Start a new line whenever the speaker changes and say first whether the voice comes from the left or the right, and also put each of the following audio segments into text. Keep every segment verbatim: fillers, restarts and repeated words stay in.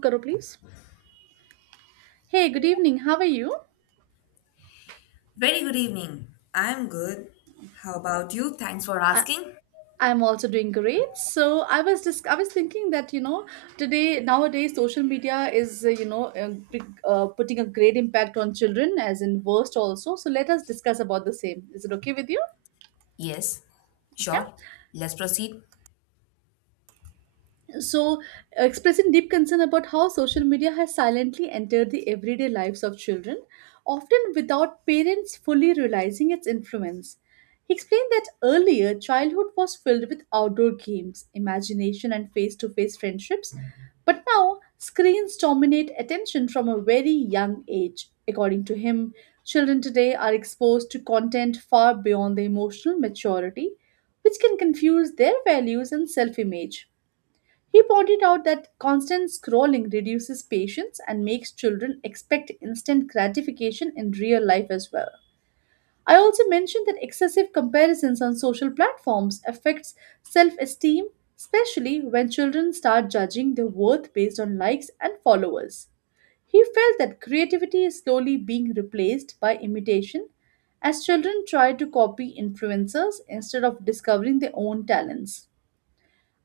right: Karo, please. Hey, good evening. How are you?
left: Very good evening. I'm good. How about you? Thanks for
right: I,
left: asking.
right: I'm also doing great. So I was just I was thinking that you know today nowadays social media is uh, you know uh, big, uh, putting a great impact on children as in worst also. So let us discuss about the same. Is it okay with you?
left: Yes,
right: Okay.
left: sure. Let's proceed.
right: So, expressing deep concern about how social media has silently entered the everyday lives of children, often without parents fully realizing its influence. He explained that earlier, childhood was filled with outdoor games, imagination, and face to face friendships, but now screens dominate attention from a very young age. According to him, children today are exposed to content far beyond their emotional maturity, which can confuse their values and self image. He pointed out that constant scrolling reduces patience and makes children expect instant gratification in real life as well. I also mentioned that excessive comparisons on social platforms affects self-esteem, especially when children start judging their worth based on likes and followers. He felt that creativity is slowly being replaced by imitation as children try to copy influencers instead of discovering their own talents.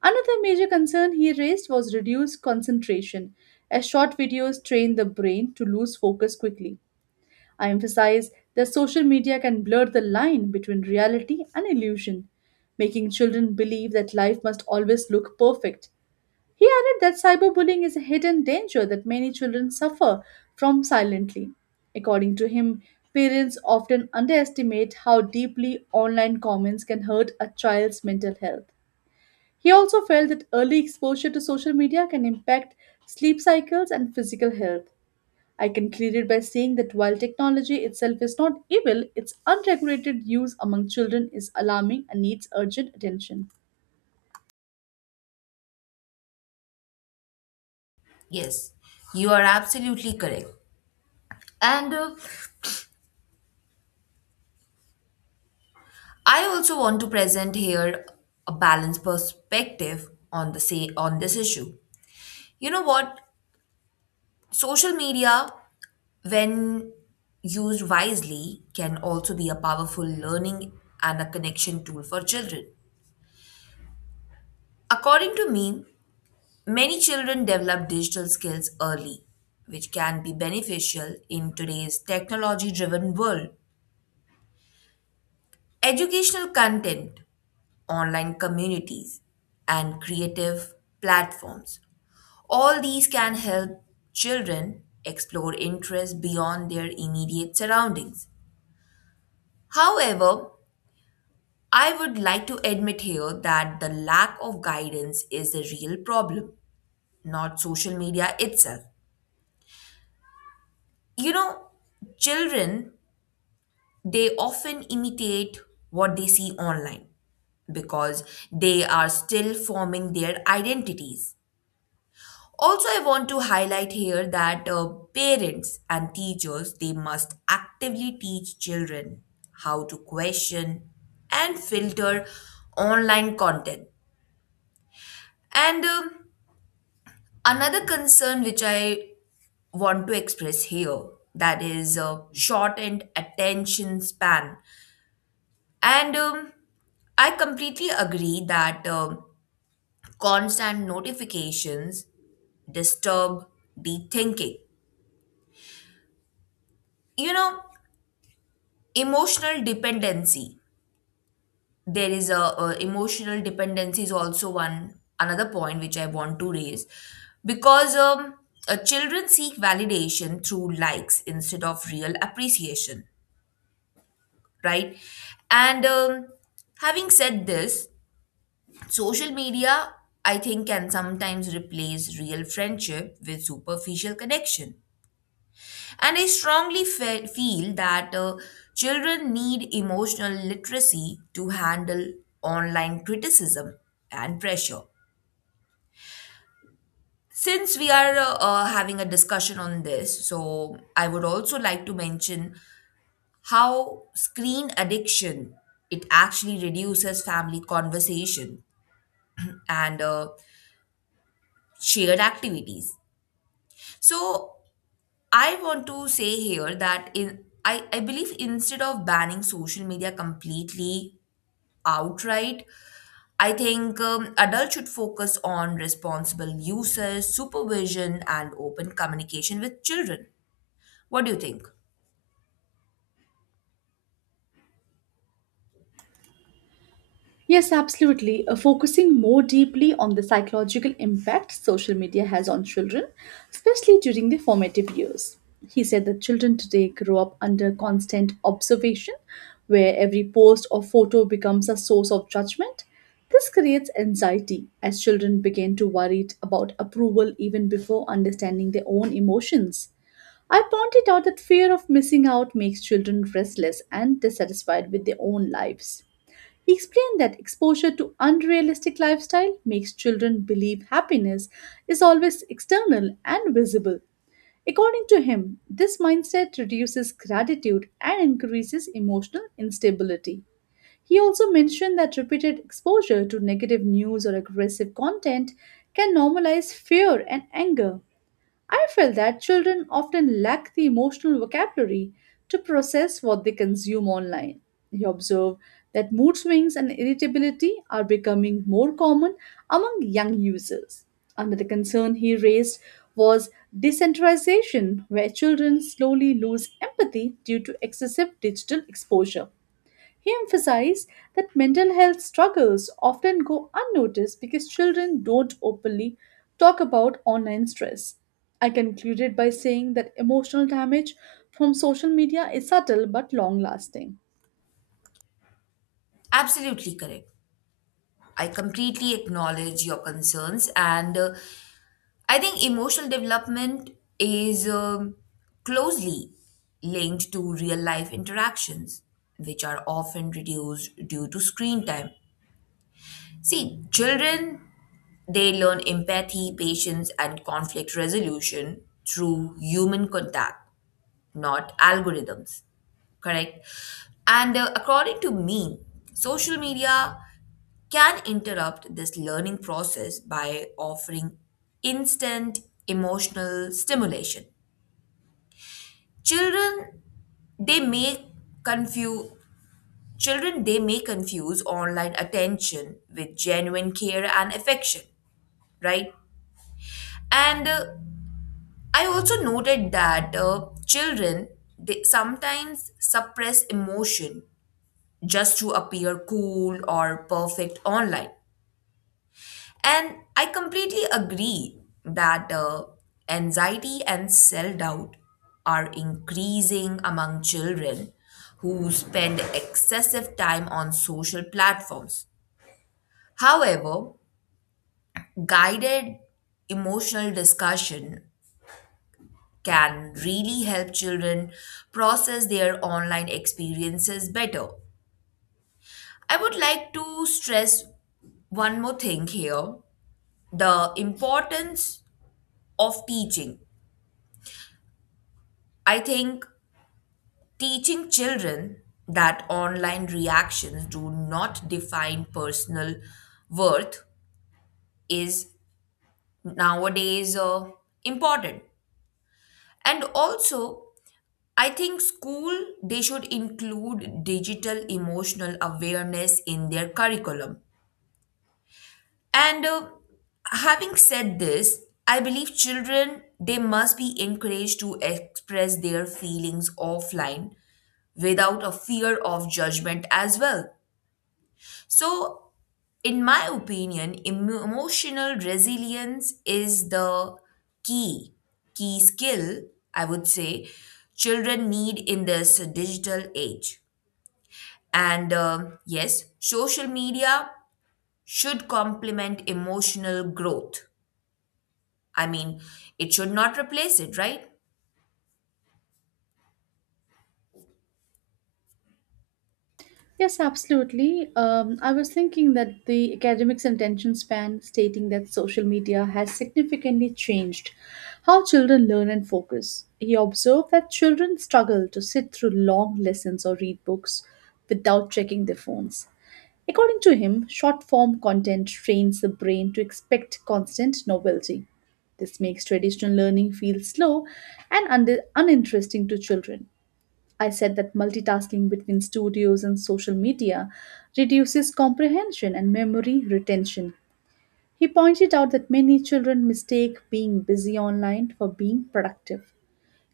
right: Another major concern he raised was reduced concentration, as short videos train the brain to lose focus quickly. I emphasize that social media can blur the line between reality and illusion, making children believe that life must always look perfect. He added that cyberbullying is a hidden danger that many children suffer from silently. According to him, parents often underestimate how deeply online comments can hurt a child's mental health. He also felt that early exposure to social media can impact sleep cycles and physical health. I concluded by saying that while technology itself is not evil, its unregulated use among children is alarming and needs urgent attention.
left: Yes, you are absolutely correct. And uh, I also want to present here a balanced perspective on the say on this issue. You know what? Social media, when used wisely, can also be a powerful learning and a connection tool for children. According to me, many children develop digital skills early, which can be beneficial in today's technology driven world. Educational content, online communities, and creative platforms. All these can help children explore interests beyond their immediate surroundings. However, I would like to admit here that the lack of guidance is the real problem, not social media itself. You know, children They often imitate what they see online because they are still forming their identities. Also, I want to highlight here that uh, parents and teachers they must actively teach children how to question and filter online content. And um, another concern which I want to express here, that is uh, shortened attention span. And um, I completely agree that um, constant notifications disturb the thinking. You know, emotional dependency. There is a, a emotional dependency is also one another point which I want to raise because um, uh, children seek validation through likes instead of real appreciation, right? And um, having said this, social media, I think, can sometimes replace real friendship with superficial connection. And I strongly fe- feel that uh, children need emotional literacy to handle online criticism and pressure. Since we are uh, uh, having a discussion on this, so I would also like to mention how screen addiction it actually reduces family conversation and uh, shared activities. So I want to say here that in I, I believe instead of banning social media completely outright, I think um, adults should focus on responsible uses, supervision, and open communication with children. What do you think?
right: Yes, absolutely. Uh, focusing more deeply on the psychological impact social media has on children, especially during the formative years. He said that children today grow up under constant observation, where every post or photo becomes a source of judgment. This creates anxiety as children begin to worry about approval even before understanding their own emotions. I pointed out that fear of missing out makes children restless and dissatisfied with their own lives. He explained that exposure to unrealistic lifestyle makes children believe happiness is always external and visible. According to him, this mindset reduces gratitude and increases emotional instability. He also mentioned that repeated exposure to negative news or aggressive content can normalize fear and anger. I felt that children often lack the emotional vocabulary to process what they consume online. You observe that mood swings and irritability are becoming more common among young users. Another concern he raised was desensitization, where children slowly lose empathy due to excessive digital exposure. He emphasized that mental health struggles often go unnoticed because children don't openly talk about online stress. I concluded by saying that emotional damage from social media is subtle but long lasting.
left: Absolutely correct. I completely acknowledge your concerns, and uh, I think emotional development is um, closely linked to real life interactions, which are often reduced due to screen time. See, children, they learn empathy, patience, and conflict resolution through human contact, not algorithms, correct? And uh, according to me, social media can interrupt this learning process by offering instant emotional stimulation. Children they may confuse Children they may confuse online attention with genuine care and affection, right? And uh, I also noted that uh, children they sometimes suppress emotion just to appear cool or perfect online. And I completely agree that uh, anxiety and self doubt are increasing among children who spend excessive time on social platforms. However, guided emotional discussion can really help children process their online experiences better. I would like to stress one more thing here, the importance of teaching. I think teaching children that online reactions do not define personal worth is nowadays uh, important. And also, I think school they should include digital emotional awareness in their curriculum. And uh, having said this, I believe children they must be encouraged to express their feelings offline without a fear of judgment as well. So, in my opinion, emo- emotional resilience is the key, key skill, I would say, children need in this digital age. And um, yes, social media should complement emotional growth. I mean, it should not replace it, right?
right: Yes, absolutely. Um, I was thinking that the academics' attention span, stating that social media has significantly changed how children learn and focus. He observed that children struggle to sit through long lessons or read books without checking their phones. According to him, short form content trains the brain to expect constant novelty. This makes traditional learning feel slow and under- uninteresting to children. I said that multitasking between studios and social media reduces comprehension and memory retention. He pointed out that many children mistake being busy online for being productive.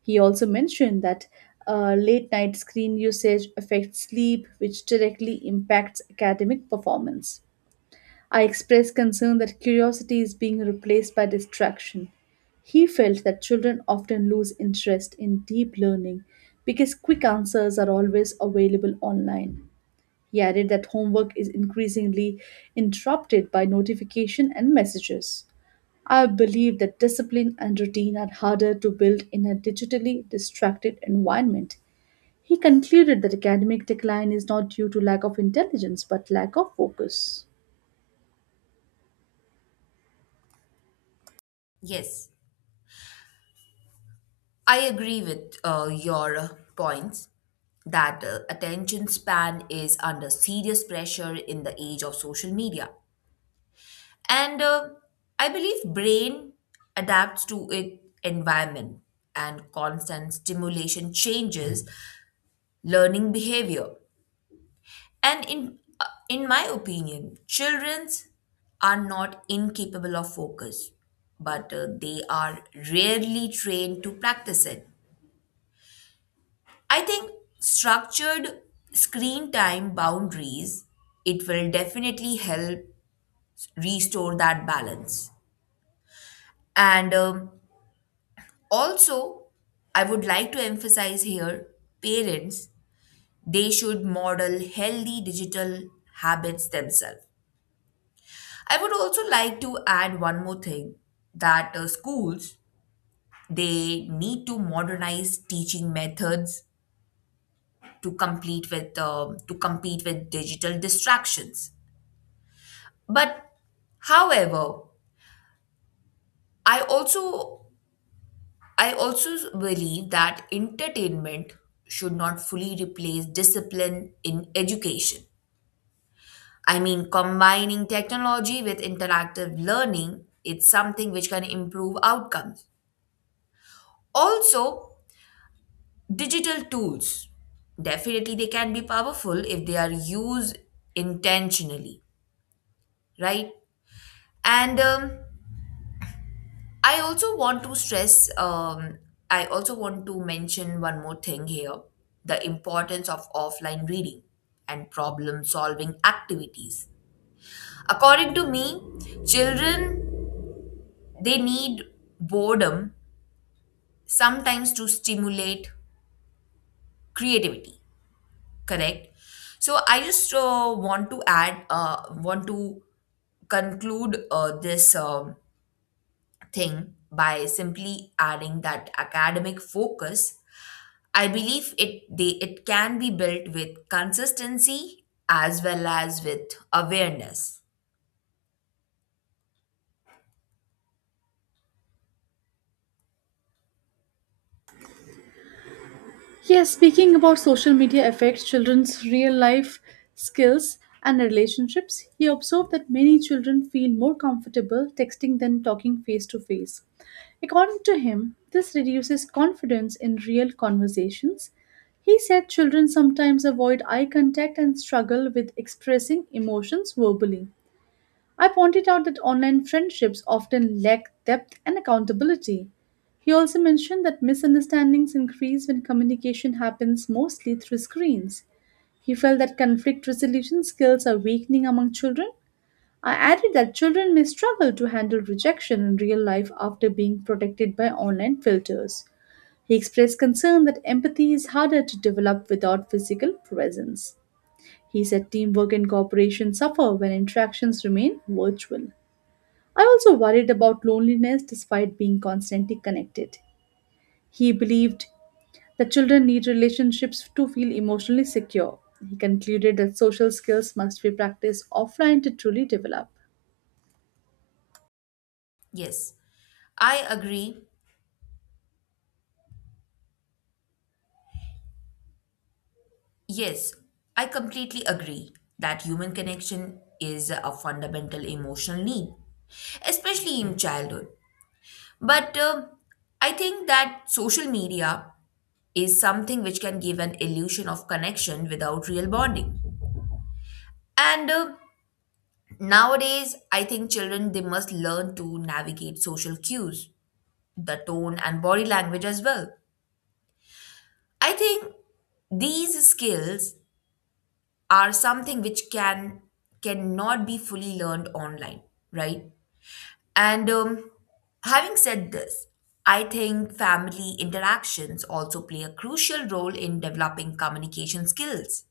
right: He also mentioned that uh, late night screen usage affects sleep, which directly impacts academic performance. I expressed concern that curiosity is being replaced by distraction. He felt that children often lose interest in deep learning because quick answers are always available online. He added that homework is increasingly interrupted by notification and messages. I believe that discipline and routine are harder to build in a digitally distracted environment. He concluded that academic decline is not due to lack of intelligence but lack of focus.
left: Yes, I agree with uh, your uh, points that uh, attention span is under serious pressure in the age of social media. And uh, I believe brain adapts to its environment and constant stimulation changes learning behavior. And in uh, in my opinion, childrens are not incapable of focus, but uh, they are rarely trained to practice it. I think structured screen time boundaries it will definitely help restore that balance. And um, Also, I would like to emphasize here parents, they should model healthy digital habits themselves. I would also like to add one more thing that uh, schools they need to modernize teaching methods to complete with um, to compete with digital distractions. But however, I also I also believe that entertainment should not fully replace discipline in education. I mean, combining technology with interactive learning, it's something which can improve outcomes. Also, digital tools. Definitely, they can be powerful if they are used intentionally, right? And um, I also want to stress, um, I also want to mention one more thing here, the importance of offline reading and problem solving activities. According to me, children they need boredom sometimes to stimulate creativity, correct? So I just uh, want to add uh, want to conclude uh, this um thing by simply adding that academic focus, I believe it they it can be built with consistency as well as with awareness.
right: Yes, speaking about social media affects children's real life skills and relationships, he observed that many children feel more comfortable texting than talking face to face. According to him, this reduces confidence in real conversations. He said children sometimes avoid eye contact and struggle with expressing emotions verbally. I pointed out that online friendships often lack depth and accountability. He also mentioned that misunderstandings increase when communication happens mostly through screens. He felt that conflict resolution skills are weakening among children. I added that children may struggle to handle rejection in real life after being protected by online filters. He expressed concern that empathy is harder to develop without physical presence. He said teamwork and cooperation suffer when interactions remain virtual. I also worried about loneliness despite being constantly connected. He believed that children need relationships to feel emotionally secure. He concluded that social skills must be practiced offline to truly develop.
left: Yes, I agree. Yes, I completely agree that human connection is a fundamental emotional need, especially in childhood. But uh, I think that social media is something which can give an illusion of connection without real bonding. And uh, Nowadays, I think children they must learn to navigate social cues, the tone and body language as well. I think these skills are something which can cannot be fully learned online, right? And um, having said this, I think family interactions also play a crucial role in developing communication skills.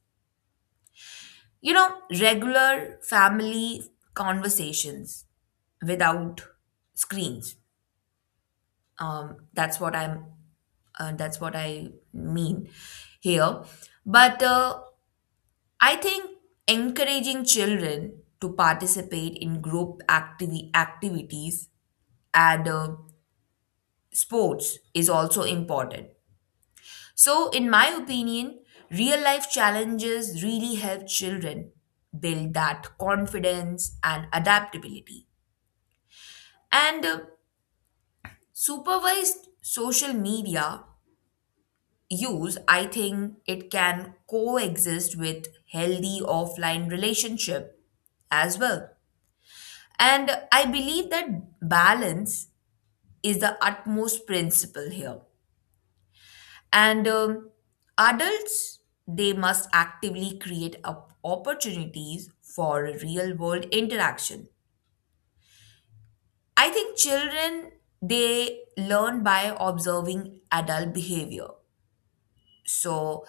left: You know, regular family conversations without screens, um, that's what i'm uh, that's what I mean here. But uh, I think encouraging children to participate in group activi- activities and uh, sports is also important. So in my opinion, real life challenges really help children build that confidence and adaptability, and uh, supervised social media use, I think it can coexist with healthy offline relationship as well. And I believe that balance is the utmost principle here. And um, adults, they must actively create op- opportunities for real world interaction. I think children, they learn by observing adult behavior. So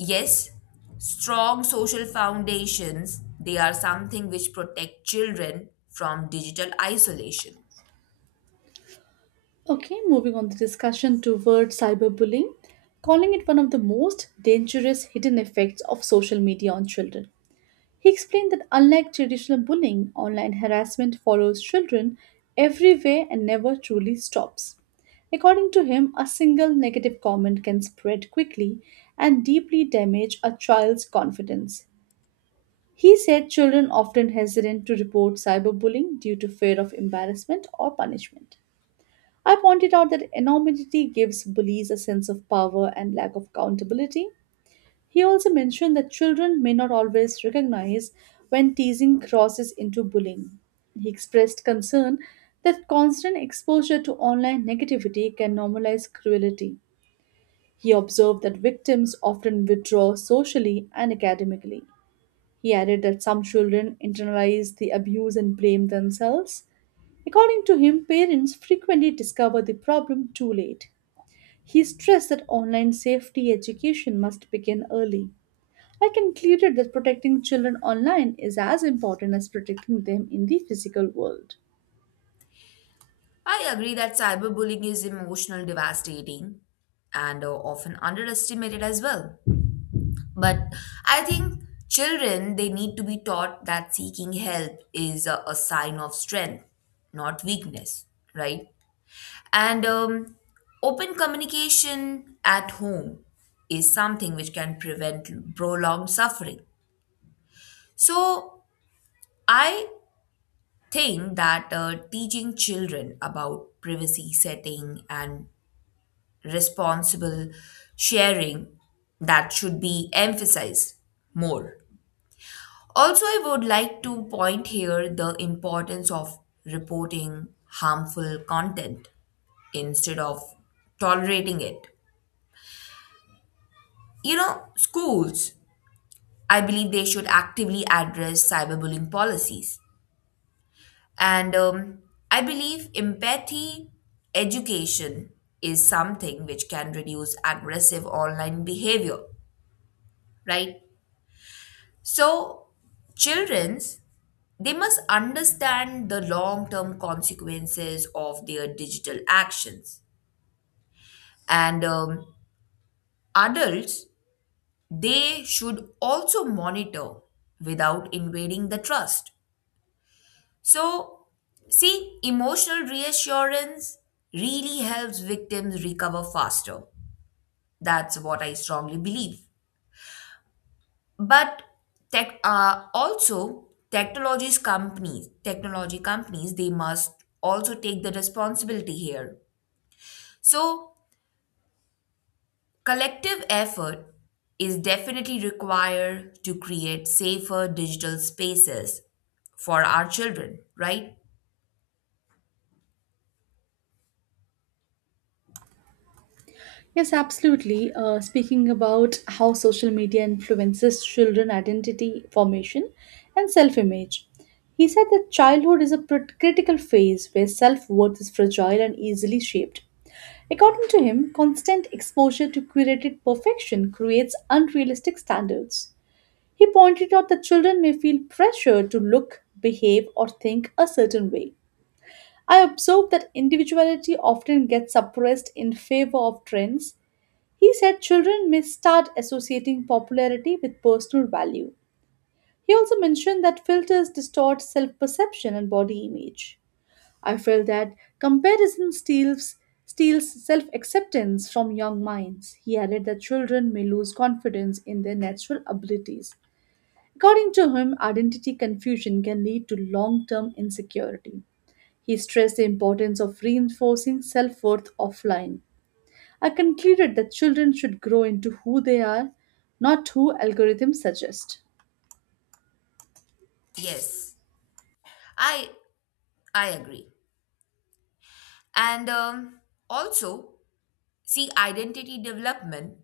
left: yes, strong social foundations, they are something which protect children from digital isolation.
right: Okay, moving on the discussion toward cyberbullying, calling it one of the most dangerous hidden effects of social media on children. He explained that unlike traditional bullying, online harassment follows children everywhere and never truly stops. According to him, a single negative comment can spread quickly and deeply damage a child's confidence. He said children often hesitant to report cyberbullying due to fear of embarrassment or punishment. I pointed out that anonymity gives bullies a sense of power and lack of accountability, he also mentioned that children may not always recognize when teasing crosses into bullying. He expressed concern that constant exposure to online negativity can normalize cruelty. He observed that victims often withdraw socially and academically. He added that some children internalize the abuse and blame themselves. According to him, parents frequently discover the problem too late. He stressed that online safety education must begin early. I concluded that protecting children online is as important as protecting them in the physical world.
left: I agree that cyberbullying is emotional devastating and uh, often underestimated as well. But I think children they need to be taught that seeking help is a, a sign of strength, not weakness, right? And um, open communication at home is something which can prevent prolonged suffering. So I think that uh, teaching children about privacy setting and responsible sharing, that should be emphasized more. Also, I would like to point here the importance of reporting harmful content instead of tolerating it. You know, schools, I believe they should actively address cyberbullying policies. And um, I believe empathy education is something which can reduce aggressive online behavior, right? So, children's they must understand the long-term consequences of their digital actions, and um, adults they should also monitor without invading the trust. So, see, emotional reassurance really helps victims recover faster. That's what I strongly believe. But tech, uh, also technologies companies, technology companies, they must also take the responsibility here. So, collective effort is definitely required to create safer digital spaces for our children, right?
right: Yes, absolutely. Uh, speaking about how social media influences children identity formation and self image, he said that childhood is a pr- critical phase where self worth is fragile and easily shaped. According to him, constant exposure to curated perfection creates unrealistic standards. He pointed out that children may feel pressure to look, behave, or think a certain way. I observed that individuality often gets suppressed in favor of trends. He said children may start associating popularity with personal value. He also mentioned that filters distort self perception and body image. I felt that comparison steals, steals self acceptance from young minds. He added that children may lose confidence in their natural abilities. According to him, identity confusion can lead to long term insecurity. He stressed the importance of reinforcing self worth offline. I concluded that children should grow into who they are, not who algorithms suggest.
left: Yes, I I agree. And um, also, see identity development.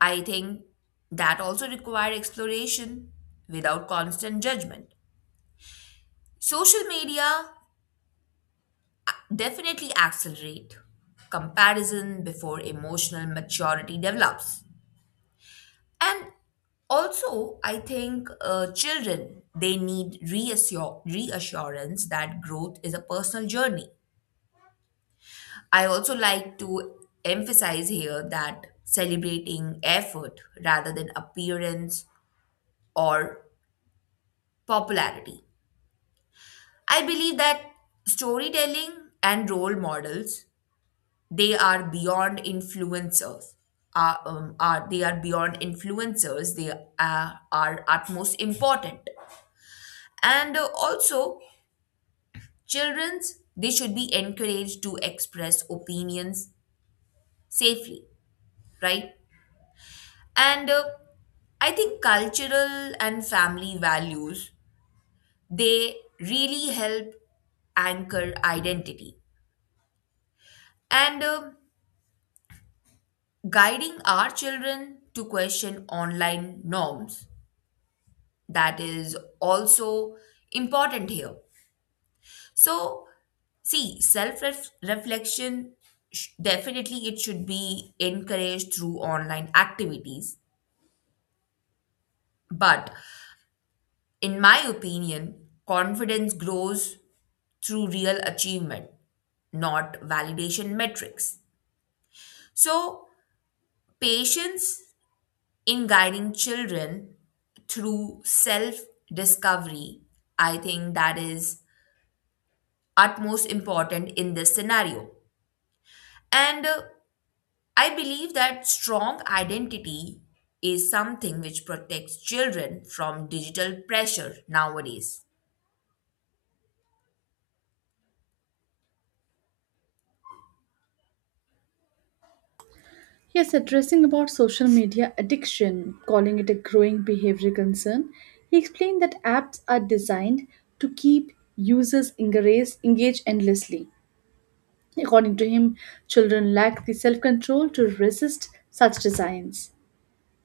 left: I think that also require exploration without constant judgment. Social media definitely accelerate comparison before emotional maturity develops. And also, I think uh, children they need reassure reassurance that growth is a personal journey. I also like to emphasize here that celebrating effort rather than appearance or popularity. I believe that storytelling and role models they are beyond influencers. Are, um, are they are beyond influencers they are are utmost important, and uh, also children's they should be encouraged to express opinions safely, right? And uh, I think cultural and family values they really help anchor identity, and uh, guiding our children to question online norms. That is also important here. So, see, self reflection sh- definitely it should be encouraged through online activities, but in my opinion, confidence grows through real achievement, not validation metrics. So, patience in guiding children through self discovery, I think that is utmost important in this scenario. And uh, I believe that strong identity is something which protects children from digital pressure nowadays.
right: Yes, addressing about social media addiction, calling it a growing behavioral concern, he explained that apps are designed to keep users engaged, engaged endlessly. According to him, children lack the self control to resist such designs.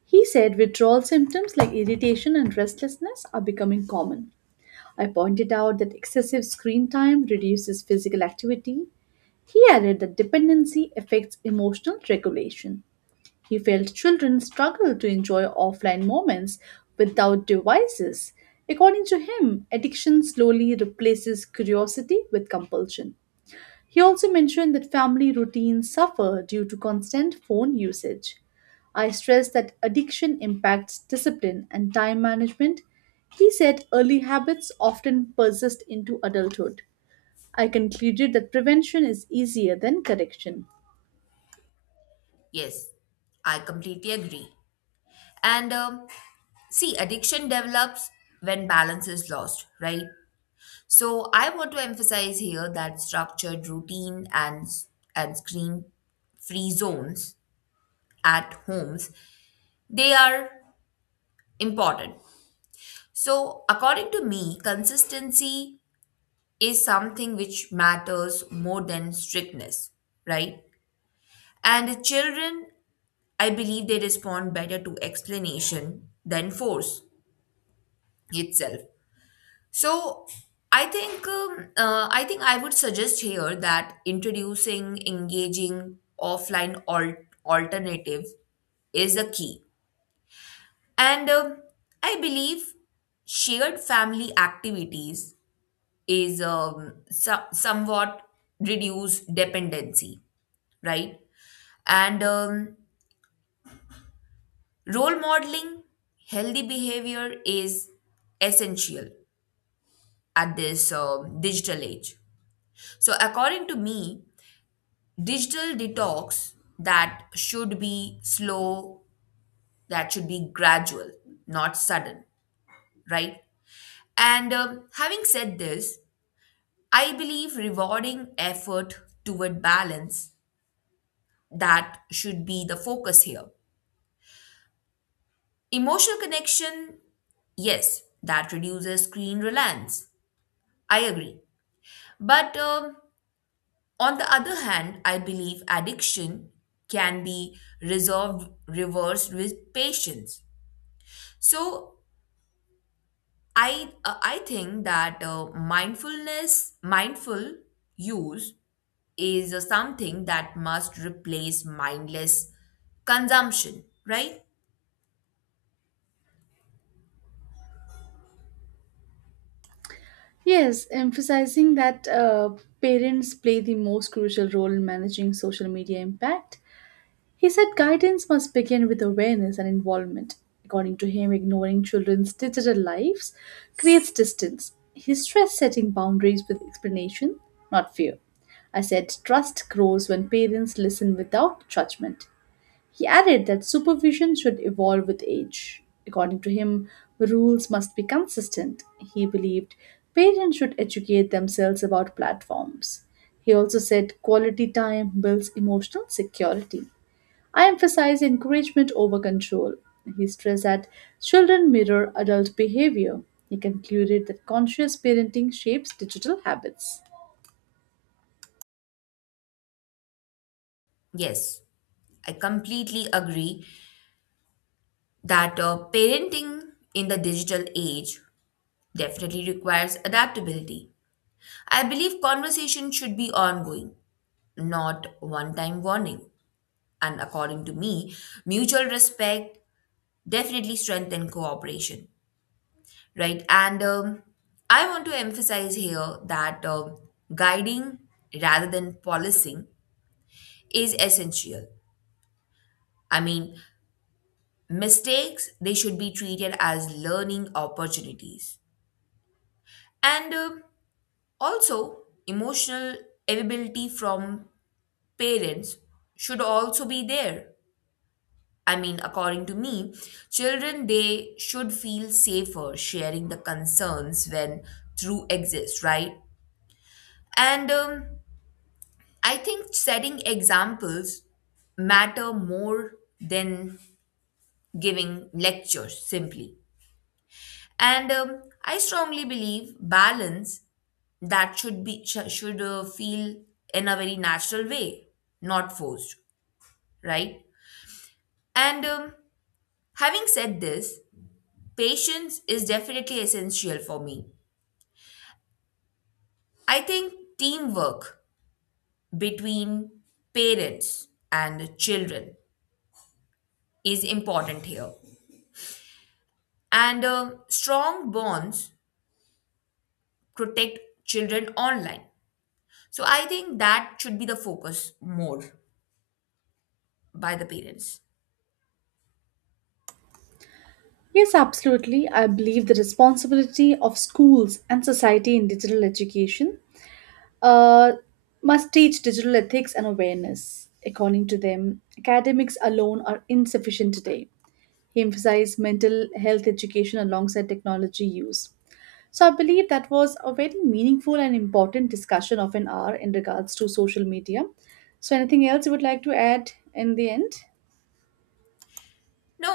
right: He said withdrawal symptoms like irritation and restlessness are becoming common. I pointed out that excessive screen time reduces physical activity. He added that dependency affects emotional regulation. He felt children struggle to enjoy offline moments without devices. According to him, addiction slowly replaces curiosity with compulsion. He also mentioned that family routines suffer due to constant phone usage. I stressed that addiction impacts discipline and time management. He said early habits often persist into adulthood. I concluded that prevention is easier than correction.
left: Yes, I completely agree. And um, see, addiction develops when balance is lost, right? So I want to emphasize here that structured routine and and screen free zones at homes they are important. So according to me, consistency is something which matters more than strictness, right? And children I believe they respond better to explanation than force itself. So I think um, uh, I think I would suggest here that introducing engaging offline al- alternative is the key, and um, I believe shared family activities is um, so- somewhat reduce dependency, right? And um, role modeling healthy behavior is essential at this um, digital age. So according to me, digital detox that should be slow, that should be gradual, not sudden, right? And um, having said this, I believe rewarding effort toward balance, that should be the focus here. Emotional connection, yes, that reduces screen reliance. I agree. But um, on the other hand, I believe addiction can be resolved, reversed with patience. So I uh, I think that uh, mindfulness, mindful use is uh, something that must replace mindless consumption, right?
right: Yes, emphasizing that uh, parents play the most crucial role in managing social media impact. He said guidance must begin with awareness and involvement. According to him, ignoring children's digital lives creates distance. He stressed setting boundaries with explanation, not fear. I said trust grows when parents listen without judgment. He added that supervision should evolve with age. According to him, rules must be consistent. He believed parents should educate themselves about platforms. He also said quality time builds emotional security. I emphasize encouragement over control. He stressed that children mirror adult behavior. He concluded that conscious parenting shapes digital habits.
left: Yes, I completely agree that uh, parenting in the digital age definitely requires adaptability. I believe conversation should be ongoing, not one-time warning. And according to me, mutual respect definitely strengthen cooperation, right? And um, I want to emphasize here that um, guiding rather than policing is essential. I mean, mistakes they should be treated as learning opportunities, and um, also emotional availability from parents should also be there. I mean, according to me, children they should feel safer sharing the concerns when through exists, right? And um, I think setting examples matter more than giving lectures simply. And um, I strongly believe balance that should be sh- should uh, feel in a very natural way, not forced, right? And um, having said this, patience is definitely essential for me. I think teamwork between parents and children is important here, and uh, strong bonds protect children online, so I think that should be the focus more by the parents.
right: Yes, absolutely. I believe the responsibility of schools and society in digital education uh, must teach digital ethics and awareness. According to them, academics alone are insufficient today. He emphasized mental health education alongside technology use. So I believe that was a very meaningful and important discussion of an hour in regards to social media. So anything else you would like to add in the end?
left: No,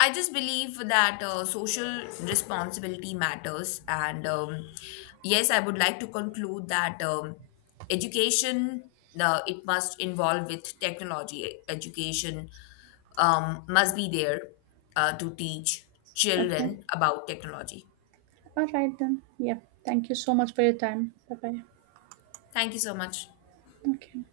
left: I just believe that uh, social responsibility matters, and um, yes I would like to conclude that um, education, uh, it must involve with technology education, um, must be there uh, to teach
right: Okay.
left: children about technology.
right: All right then. Yeah. Thank you so much for your time. Bye bye.
left: Thank you so much.
right: Okay.